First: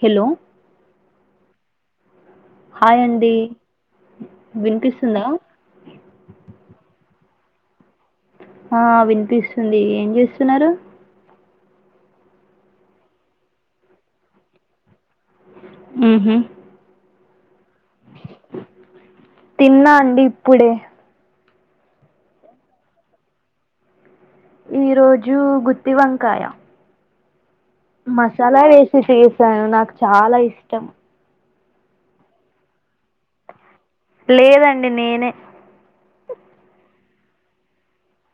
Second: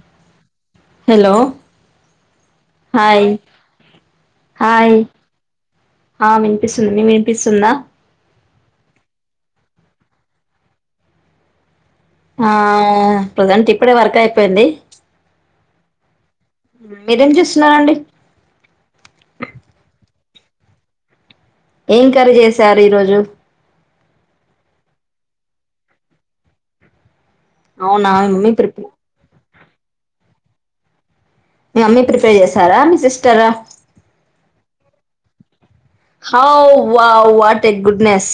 Hello hello hi hi వినిపిస్తుందా ఆ వినిపిస్తుంది మే పిస్తుందా ఆ వినిపిస్తుంది ఏం చేస్తున్నారు ఆ ప్రజెంట్ ఇప్పుడే వర్క్ అయిపోయింది ఉహు మీరేం జే తిన్నా అండి ఇప్పుడే ఏం కర్రీ చెసారు ఈరోజు ఈ రోజు గుత్తివంకాయ అవునా మీ మమ్మీ మసాలా ప్రిప ఏసీ చేశాను నాకు చాలా ఇష్టం మీ మమ్మీ ప్రిపేర్ చేసారా మీ సిస్టర్ ఆ లేదండి నేనే హౌ వా wow what a goodness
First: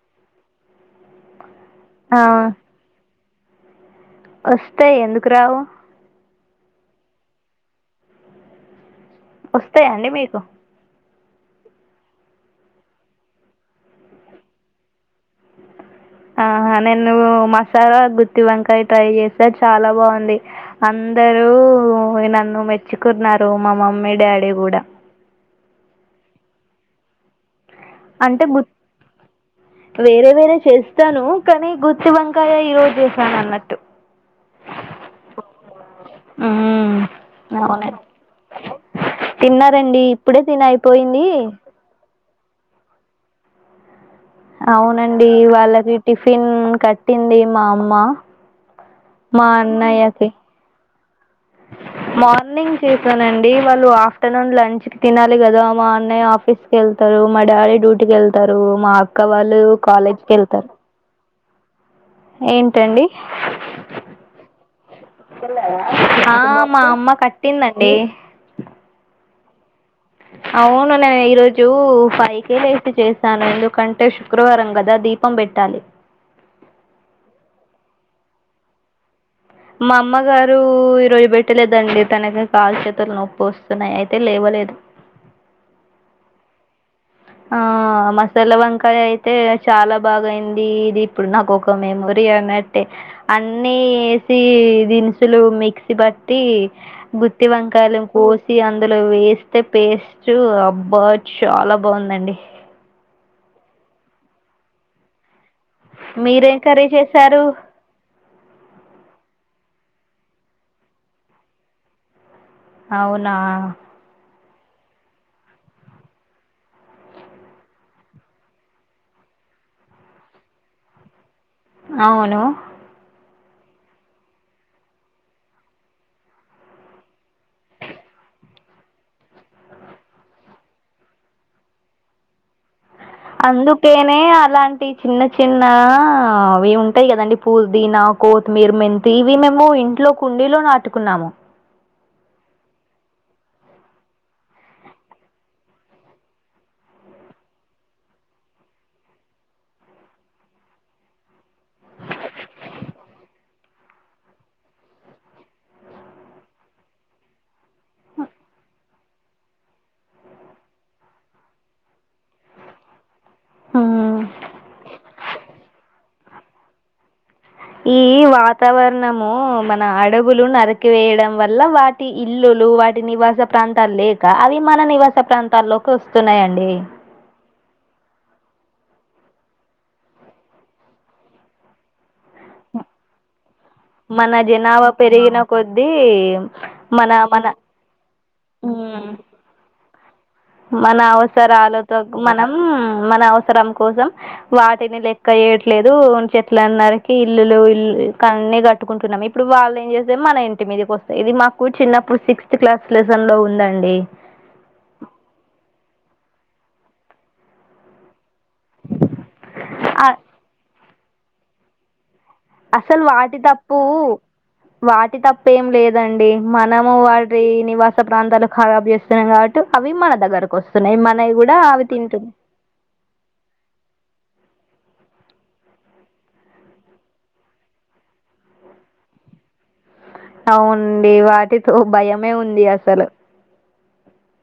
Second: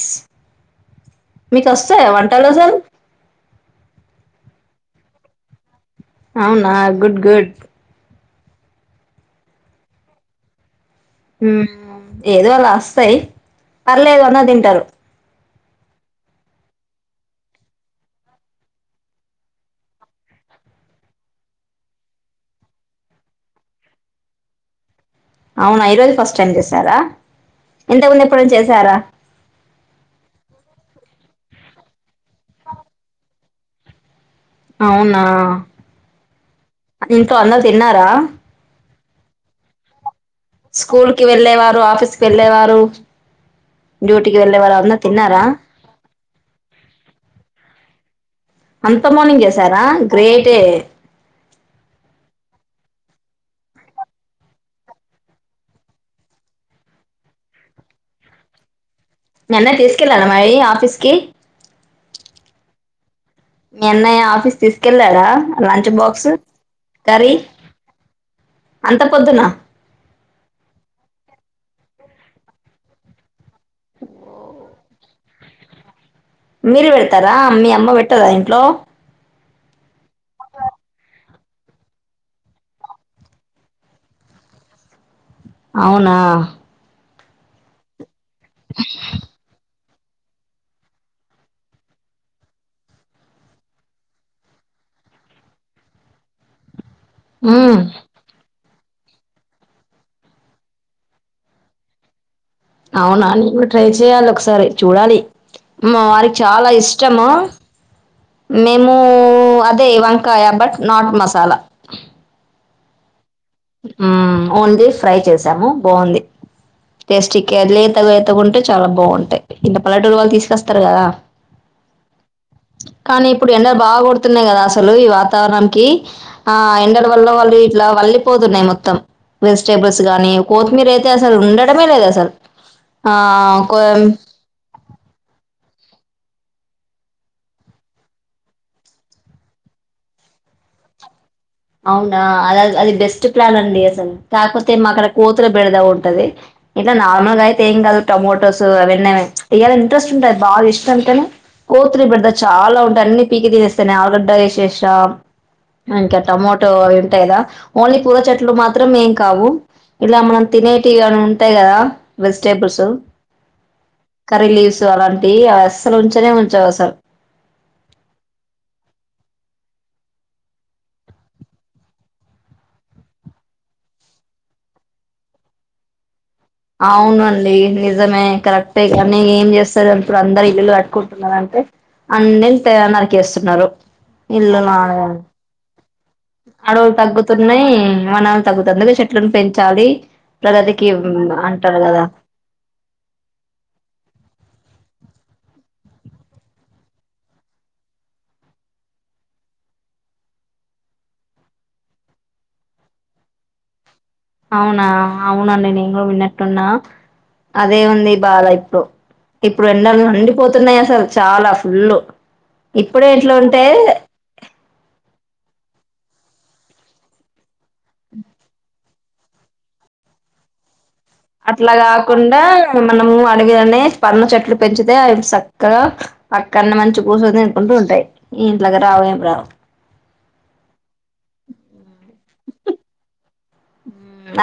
మీకు వస్తాయ ఆ వంటలు అసల్ వస్తాయి ఎందుకు రావు అవునా గుడ్ గుడ్ వస్తాయాండి మీకు హ్మ్ ఏదో అలా వస్తాయి పర్లేదు అందరూ తింటారు ఆహా నేను మసాలా గుత్తి వంకాయ ట్రై చేసే చాలా బాగుంది అ అందరు నన్ను మెచ్చుకున్నారు మా మమ్మీ డాడీ కూడా అవునా ఈరోజే ఫస్ట్ టైమ్ చేసారా ఇంతకుముందు అంటే ఎప్పుడైనా గు చేసారా వేరే వేరే చేస్త తాను కానీ గుర్తి వంకాయ ఈరోజు చేశాను అన్నట్టు అవునా మ్మ్. ఇంట్లో అందరు అవునండి తిన్నారా తిన్నారండి ఇప్పుడే తిని స్కూల్ కి అయిపోయింది వెళ్ళలేేవారు ఆఫీస్కి వెళ్ళేవారు డ్యూటీకి వెళ్ళేవారు అందరు అవునండి తిన్నారా వాళ్ళకి టిఫిన్ కట్టింది మా అమ్మ అంత మార్నింగ్ చేసారా గ్రేటే అ మార్నింగ్ చూసానండి వాళ్ళు ఆఫ్టర్నూన్ లంచ్ కి తినాలి కదా మా అన్నయ్య ఆఫీస్ కి వెళ్తారు మా డాడీ డ్యూటీకి వెళ్తారు మా అక్క మీ వాళ్ళు అన్నయ్య తీసుకెళ్ళాడా కాలేజ్కి మరి వెళ్తారు ఆఫీస్ కి ఏంటండి మీ అన్నయ ఆఫీస్ తీసుకు కేళ్ళడా లంచ్ బాక్స్ ఆ, మా అమ్మ కర్రీ కట్టిందండి అంత పొద్దున అవును నేను ఈరోజు ఫై కేే లేసి చేశాను ఎందుకంటే శుక్రవారం కద దీపం బేట్టాలి లో మా అమ్మ గారు ఈ రోజు బెట్ ట్టలేదండి తనకి కాల్ చేతుల్ నోప్ ఒస్తున్నాయి అయితే లేవలేదు అవునా ఆ మసాలా వంకాయ అయితే చాలా బాగాయింది ఇది ఇప్పుడు నాకు ఒక మెమోరీ అన్నట్టే అన్నీ ఎసి ఇది దిన్ సులు మిక్సీ బట్టి గుత్తి మ్మ్ వంకాయలన్ కోసి అందులో వేస్తే పేస్ట్ అబ్బా చాల బావుందండి అవునా నేన్ కు ట్రై చేయాలి ఒకసారి చూడాలి మా వార్ క్ మీరేం చాలా కర్రీ ఇష్టము చేశారు మేము అద్ దే వంకాయ బట్ నాట్ మసాలా అవున్ ఉమ్ ఓన్లీ ఫ్రై చేసాము బావుంది టేస్టీ కే లేత లేతగుంటే చాలా బావుంటయ్ ఇంత పల్లెటూరు వాళ్ తీస్కొస్తార్ కదా అవును కని ఇప్పుడు ఎండ బాగా కొతున్నాయి కదా అసలు ఈ వాతారంకీ ఆ ఎండల్ వల్ల వాళ్ళు ఇట్లా వళ్లి పోతున్నాయి మొత్తం వెజిటేబుల్స్ గానీ కొత్మీర్ అయితే అసల్ ఉండడమే లేదు అసల్ అందుకేనే అలాంటి చిన్న చిన్న అవి ఉంటాయి కదండి పూర్దినా, కోత్మీర, మెంతి ఇవి మేము ఇంట్ ట్లో కుండీలో నాటుకున్నాము అవునా అద్ అది బెస్ట్ ప్లాన్ అండి అసల్ కాకపోతే మాకడ కోతులు బెడదా ఉంటది ఇల నార్మల్గాయితే ఎం కాదు టొమాటోస్ అవేన్నైనా తేయాలని ఇంట్రెస్ట్ ఉంటద్ బాగా ఇష్టం తోనే కోతురి బెడద చాలా ఉంట అన్ని పీకి తినేస్తా ఆల్గడ్డ ఎశేష అంక టమోటో అవి ఉంటా కదా ఓన్లీ కూర చెట్లు మాత్ త్రం ఎం కావు ఇలా మనం తినేటివిగాని ఉంటాయి కదా వెజిటేబుల్సు హ్మ్. కర్రీ లీవ్సు అలాంటివి అవ్ అస్సల్ ఉంచనే ఉంచవ్ అసల్ ఈ వాతావరణము మన అడవులు నరికివేయడం వల్ల వాటి ఇల్లు లు వాటి నివాస ప్రాంతాల్ లేక అవి మన నివాస ప్రాంతాల్లోకి వస్త అవును అండి నిజమే కరెక్టే కానీ ఏం చేస్తారు అప్పుడు అందరు ఇల్లు కట్టుకుంటున్నారంటే అన్నిన్ తెగ నరికేస్తున్నారు మన ఇల్లులగా జనాభా పెరిగిన అవును. కొద్దీ అడువు మన మన తగ్గుతున్నాయి మన తగుతోందరగ హ్మ్. చెట్లను పెంచాలి ప్రగతికి మ్ రలతోక్ మనం మన అవసరం కోసం వాటిని లే కయట్లేదు చెట్లు అన్నరికి ఇల్లులు ఇ కన్ని కట్టుకుంటున్నాము ఇప్పుడు వాళ్ళు ఏం చేస్ మన ఇంటి మీదకి వస్తాయి ఇది మాకు చిన్నప్పుడు సిక్స్త్ క్లాస్ లెసన్ లో ఉందండి అవునా అవునాండి నెను కూడ విన్నటున్నా అదే ఉంది బాధ ఇప్పుడు ఇప్పుడు ఎన్నలు ఎండిపోతున్నాయసల్ చాలా ఫుల్లు అసల్ వాటి తప్పు వాటి తప్పేం లేదు దండి మనము వాటి నివాస ప్రాంతాలు కారబ్ చేస్తున్నాం కాబట్టి అవి మన దగ్గరకు వస్ అట్లా కాకుండా మనము అడిగదనే పన్న చెట్లు పెంచుతే అవి సక్కగా అక్కన్నే మంచి కుసోన్ తినుకుంటూ ఉంటాయి ఇంట్లోగ్రావు ఏం రావు అవునండి వాటితో భయమే ఉంది అసలు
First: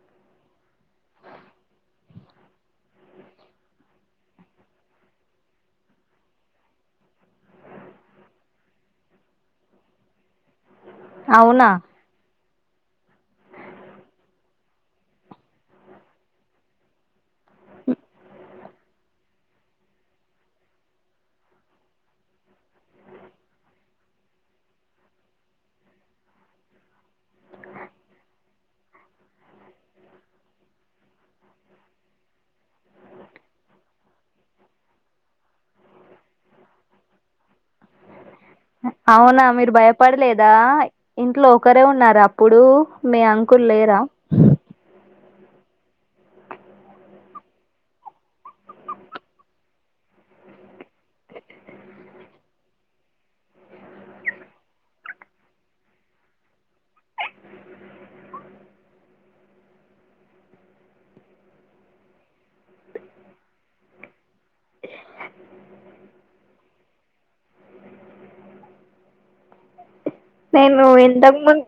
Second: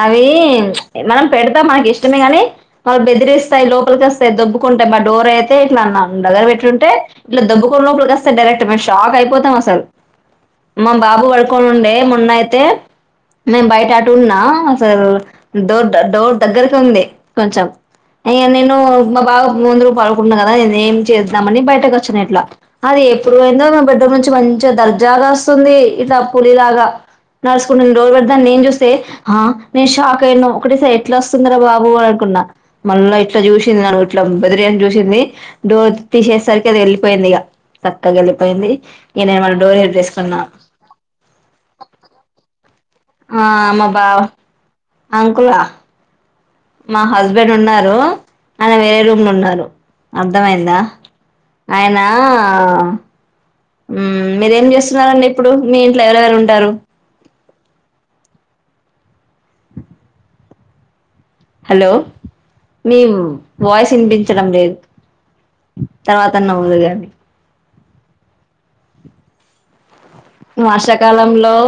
అవి మనం పెడతాం మకి ఇష్టమే గాని మళ్ళ బెదిరిస్తాయి లోపలిక వస్తాయి దొబ్బుకుం ట మా డోర్ అయితే ఇట్లా అన్నా దగ్గర పెట్టుంటే ఇట్లా దబ్బుకొన్న లోపకొస్త డైరక్ట్ మెం షాక్ అయిపోతాం అసల్ [inaudible] మా బాబు అవునా పడుకోనిండే మొన్నయితే మేము బయట ఆ టున్నా అసలు డో డోర్ దగ్గరకు ఉంది కొంచం‌ ఇయ నిను నొ మా బాబు ముందు పడుకున్నారా కదా నేను ఏం చేద్దామని బయటకు వచ్చాను ఇట్లా అది ఎప్పుడువైందో పెద్దమనిషి మంచిగా దర్జాగా వస్తుంది ఇట్లా పులీ లాగా నడుసుకుండి డోర్ పెడా నే చూస్తే టే ఆ నేను షాక్ అయినా ఒకటిసారి ఎట్లా వస్తుందరా బాబు అనుకున్నా మళ్ళా ఇట్లా చూసింది ఇట్లా బెదిరిని చూసింది డో తీశేసరికి అది వెళ్ళిపోయింది ఇక చక్కగా వెళ్ళి అవునా మీరు భయపడలేదా ఇంట్లో ఒకరే ఉన్నారు అప్పుడు మీ అంకుల్ లేరా అంకులా మా హస్బెండ్ ఉన్నారు అనే వేరే రూమ్ లో ఉన్నారు అర్థమయిందా అయనా ఉమ్ మీరేం చేస్తున్నారండి ఇప్పుడు మీ ఇంట్ల ఎవరెవరు ఉంటారు హలో మీ వాయిస్ ఇన్పి చడం లేదు తర్వాత నవ్వుదువు కానీ నేను ఇంతకు వర్షాకాలంలో ముందు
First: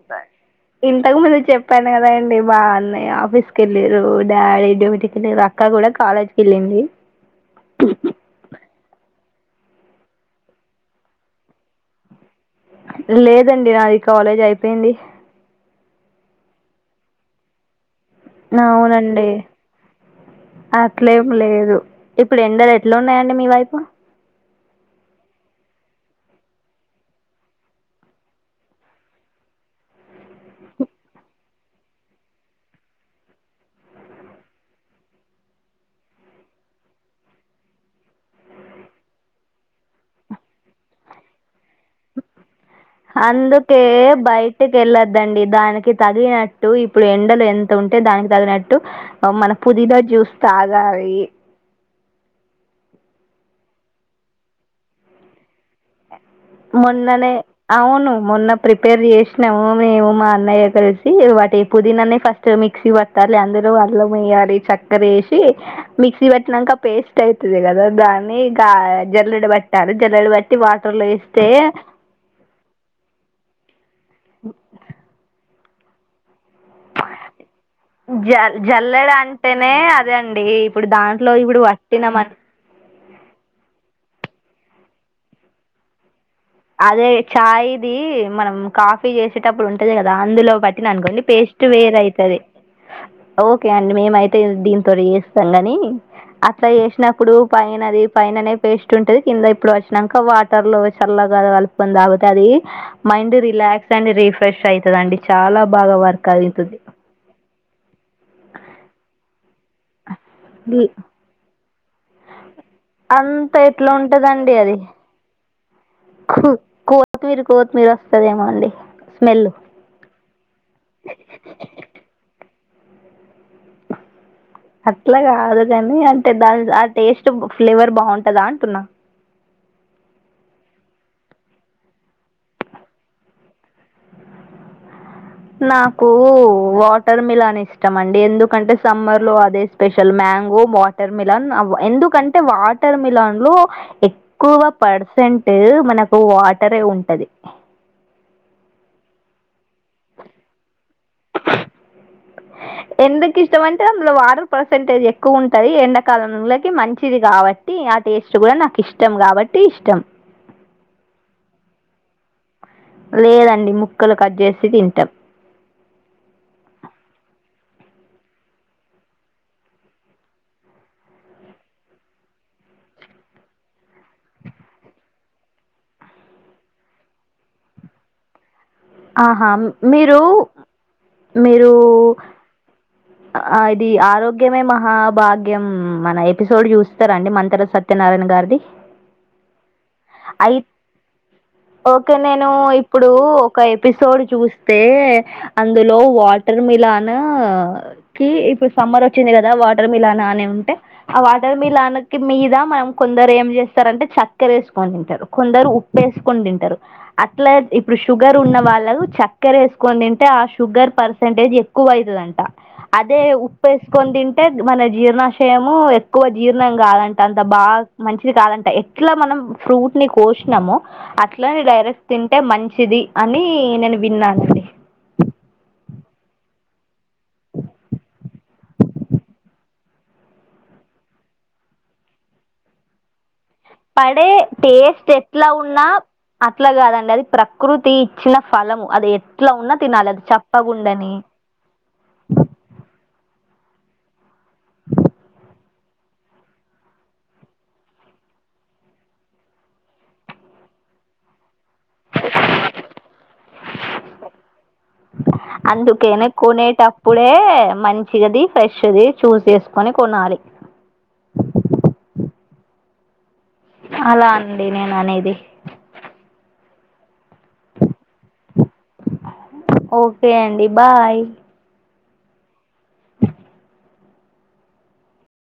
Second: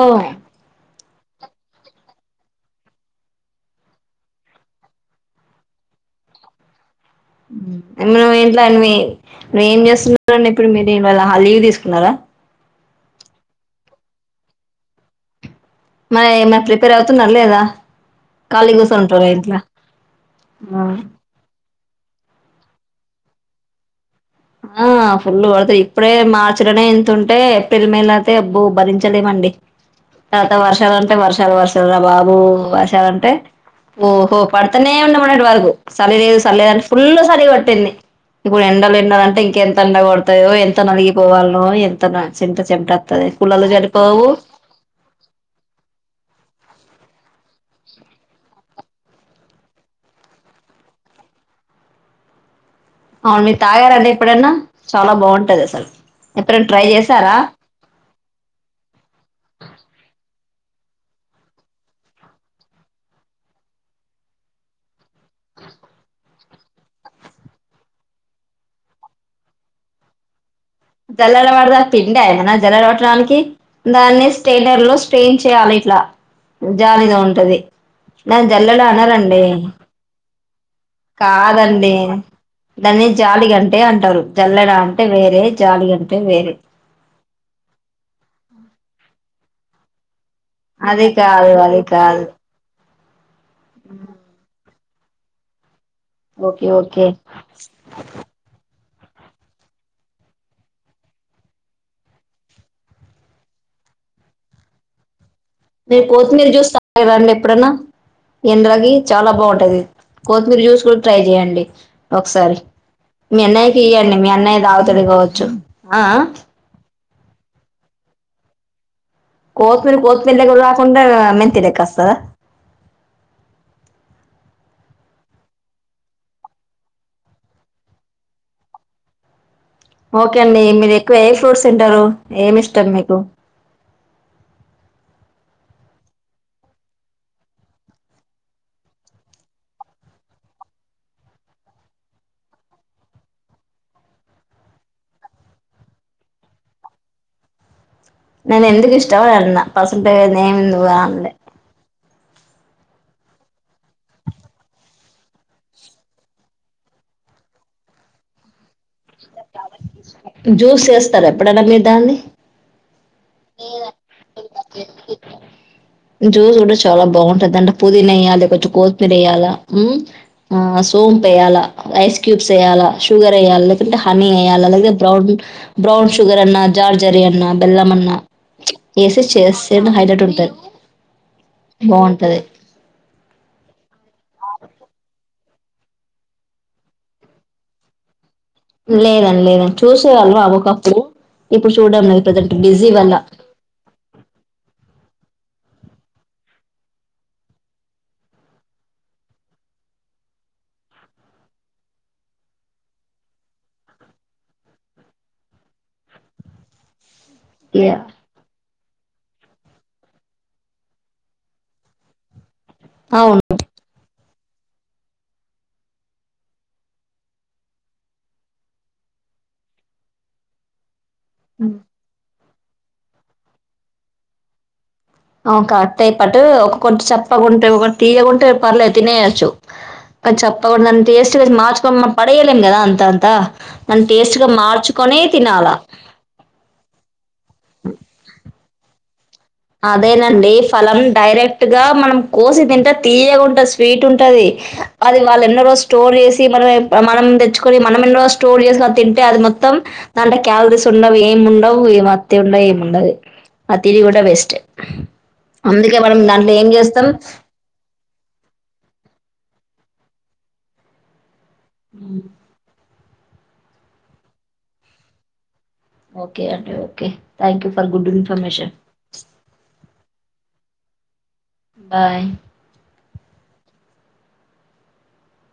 ఇంతకు ముందు చెప్పాను కదా అండి మా అన్నయ్య ఆఫీస్ కెళ్ళిరు డాడీ డ్యోటికిళ్ళిరు అక్క కూడా కాలేజ్ కి వెళ్ళింది మన ఏంట్ల అని నువ్వు ఏం చేస్తున్నడి ఇప్పుడు మీరువ్వాల లీవ్ తీసుకున్నారా లేదండి నాది కాలేజ్ అయిపోయింది మరి ఏమనా ప్రిపేర్ అవుతున్నార లేదా ఖాళీ కూర్చొని అవునండి ఉంటారా ఇంట్లో అట్లేం లేదు ఇప్పుడు ఎండ ఎట్లా ఉన్నాయండి మీ వైపు ఆ ఫుల్ పడుతాయి ఇప్పుడే మార్చి లోనే ఇంతుంటే ఏప్రిల్ మేలో అయితే అబ్బో భరించలేమండి ఉంది తర్వాత వర్షాలుంటే వర్షాలు వర్షాలు రా బాబు వర్షాలుంటే ఓహో పడుతనే ఉండే మొన్నటి వరకు సలి లేదు సర్లేదని ఫుల్ సలి కొట్టింది ఇప్పుడు ఎండలు ఎండలు అంటే ఇంకెంత ఎండ పడతాయో ఎంత నలిగిపోవాలొ కులలు అందుకే సరిపోవు బయటికి వెళ్ళొద్దండి దానికి తగినట్టు ఇప్పుడు ఎండలు ఎంత ఉంటే దానికి తగినట్టు మన పుదీన జ్యూస్ తాగాలి అవును మీ తాగారండి ఎప్పుడన్నా చాలా బాగుంటది అసలు ఎప్పుడనా ట్రై మొన్ననే చేశారా అవును మొన్న ప్రిపేర్ చేసినాము మేము మా అన్నయ్య కలిసి వాటి పుదీనానే ఫస్ట్ మిక్సీ పడతాం అందులో ఆ అల్లం వయ్యాలి చక్కర వేసి మిక్సీ బట్టి నంక పేస్ట్ అయితది కదా దాన్ని ఇంక జల్లడు పట్టాలి జల్లడు బట్టి వా జల్లడా వాడదా పిండి ఎమన్న జల్లాడ వాట్టడానికి దాన్ని స్టెలర్ లో స్ట్రెయిన్ చేయాలి ఇట్లా జాలిగా ఉంటది న జ జల్లెడా జల్లెడ అనరండి అంటేనే అదే అండి ఇప్పుడు దాంట్లో ఇప్పుడు కాదండి పట్టినం దాన్ని జాలి గంట అంటారు జల్లడా అంటే వేరే జాలి అంట అదే చఛాయ్ది మనం కాఫీ చేసేటప్పుడు ఉంటది కదా అందులో బట్టిన అది అనుకోండి కాదు పేస్ట్ అది వేర కాదు అవుతుది ఓకే అండి మేమయితే దీని తోనే చేస్తాం ని ఓకే అట్లా ఓకే చేసినప్పుడు పైన అది పైననే పే ఇ ఉంటది కింద ఇప్పుడు వచ్చినాక వాటర్ లో చల్ల కలుపుకొని తగుతది మైండ్ రిలాక్స్ అడ్ రిఫ్రెష్ అవుతదండి చాలా బాగా వర్క్ అయితుంది ఇంద్రాకి చాలా బాగుంటది కొత్తిమీర జ్యూస్ ల్- కూడా ట్రై చేయండి ఒకసారి మీ అంత అన్నయ్యకి ఎట్లా ఇవ్యండి మీ ఉంటుందండి అన్నయ్య అది తాగుతాడు కావచ్చు ఆ కోతి మీరు కోత్ మీరు వస్తుదేమో అండి స్మెల్ కొత్తిమీరు కొత్తిమీలెక్క కాకుండా మెంతి లెక్క వస్తాద అట్లా కాదు కాని అంటే దాని ఆ టేస్ట్ ఫ్లేవర్ బాగుంటదా అంటున్నా ఓకే అండి మీరు ఎక్కువ ఏ ఫ్రూట్స్ తింటారు ఏం ఇష్టం మీకు అ నాకు వాటర్ మిలాన్ ఇష్టం అండి ఎందుకంటే సమ్మర్ లో అదే స్పెషల్ మ మ్యాంగో వాటర్ మిలాన్ ఎందుకంటే వాటర్ మిలాన్ లో ఎక్కువ పర్సెంట్ అంటే మనకు వాటరే ఉంటది నేను ఎందుకు ఇష్టమని అన్న పర్సంటేజ్ నేను ఏమింది అనలే ఎందుకి ఇష్టం అంటే అందులో వాటర్ పర్సంటేజ్ ఎక్కువ ఉంటది ఎండాకాలంలోకి మంచిది కాబట్టి ఆ టేస్ట్ కూడా నాకు ఇష్టం కాబట్టి ఇష్టం జ్యూస్ చేస్తార ఎప్పుడనా మీరు దాన్ని లేదండి ముక్కలు కట్ చేసి తింటాం జ్యూస్ కూడా చాలా బాగుంటది దాంట్ల పుదీనా వేయలి కొంచెం కొత్తిమీర వయ్యాలా ఉమ్ ఆ సోంప్ వేయాలా ఐస్ క్యూబ్స్ వేయాలా షుగర్ వేయాలి హనీ వయ్యాలి అతే బ్రౌన్ బ్రౌన్ షుగర్ అన్నా జార్జరీ అన్నా బెల్లం అన్నా వేసేసి ఆహా చేస్తే మీరు హైలైట్ ఉంటది మీరు బాగుంటది ఆ ఇది ఆరోగ్యమే మహా భాగ్యం మన ఎపిసోడ్ చూస్తారం అండి మంతెన సత్యనారాయణ గారు లేదండి లేదండి చూసేవాళ్ళరు అయి ఓకప్పుడు ఇప్పుడు చూడం ఓకే లే నేను ప్రజెంట్ బిజీ ఇప్పుడు వల్ల ఒక ఎపిసోడ్ చూస్తే అందులో వాటర్ మిలాన్ కి ఇప్పుడు సమ్మర్ వచ్చింది కదా వాటర్ మిల్ అన అని ఉంటే ఆ వాటర్ మిల్ కి మీద మనం కొందరు ఏం చేస్త రంటే చక్కెర వేసుకొని తింటారు కొందరు ఉప్పు వేసుకొని తింటారు అట్లా ఇప్పుడు షుగర్ ఉన్న వాళ్ళకు చక్కర వేసుకని తింటే ఆ షుగర్ పర్సంటేజ్ ఎక్కువ అవుతుందంట అదే అవును ఉప్పు వేస్కొ ఇం అంటే మన జీర్ణాశయము ఎక్కువ జీర్ణం కాదంట అంత బాగా మంచిది కాదంట ఎట్లా మనం ఫ్రూట్ ని కోసినాము అట్లనే డైరెక్స్ తింటే మంచిది అని నేను విన్నానండి కట్ అయి పాటు ఒక కొటి చప్పకుంటే ఒకటి తీయకుంటే పర్లే తినేయొచ్చు చెప్ప కూడా అంతేస్ట్ మార్చక మ పడయలేం కదా అంత అంత పడే టేస్ట్ ఎట్లా ఉన్నా అట్లా కాదండి అది ప్రకృతి ఇచ్చిన ఫలము అది ఎ అదేనండి ఫలం డైరెక్ట్ గా మనం కోసి తింట తీయకుండా స్వీట్ ఉంటంది అది వాళ్ళు ఎన్నో రోజు స్టోర్ చేసి మన మనం తెచ్చుకొని మనం ఎన్నో రోజు స్టోర్ ఉప్పు వేసుకొని తింటే అది మొత్తం దాంట్లో క్యాలరీస్ ఉండవు ఏమి ఉండవు ఉప్పు ఏమి అతి ఉండ ఉండ అతిరి కూడా వెస్ట్ అందుకేనే ఏం చేస్తాం కొనేటప్పుడే మంచిగాది ఫ్రెష్ అది చూస్ చేసుకొని కొనాలే అ అలా అండి నేను అనేది ఓకే అండి okay thank for good information okay అండి బాయ్ బాయ్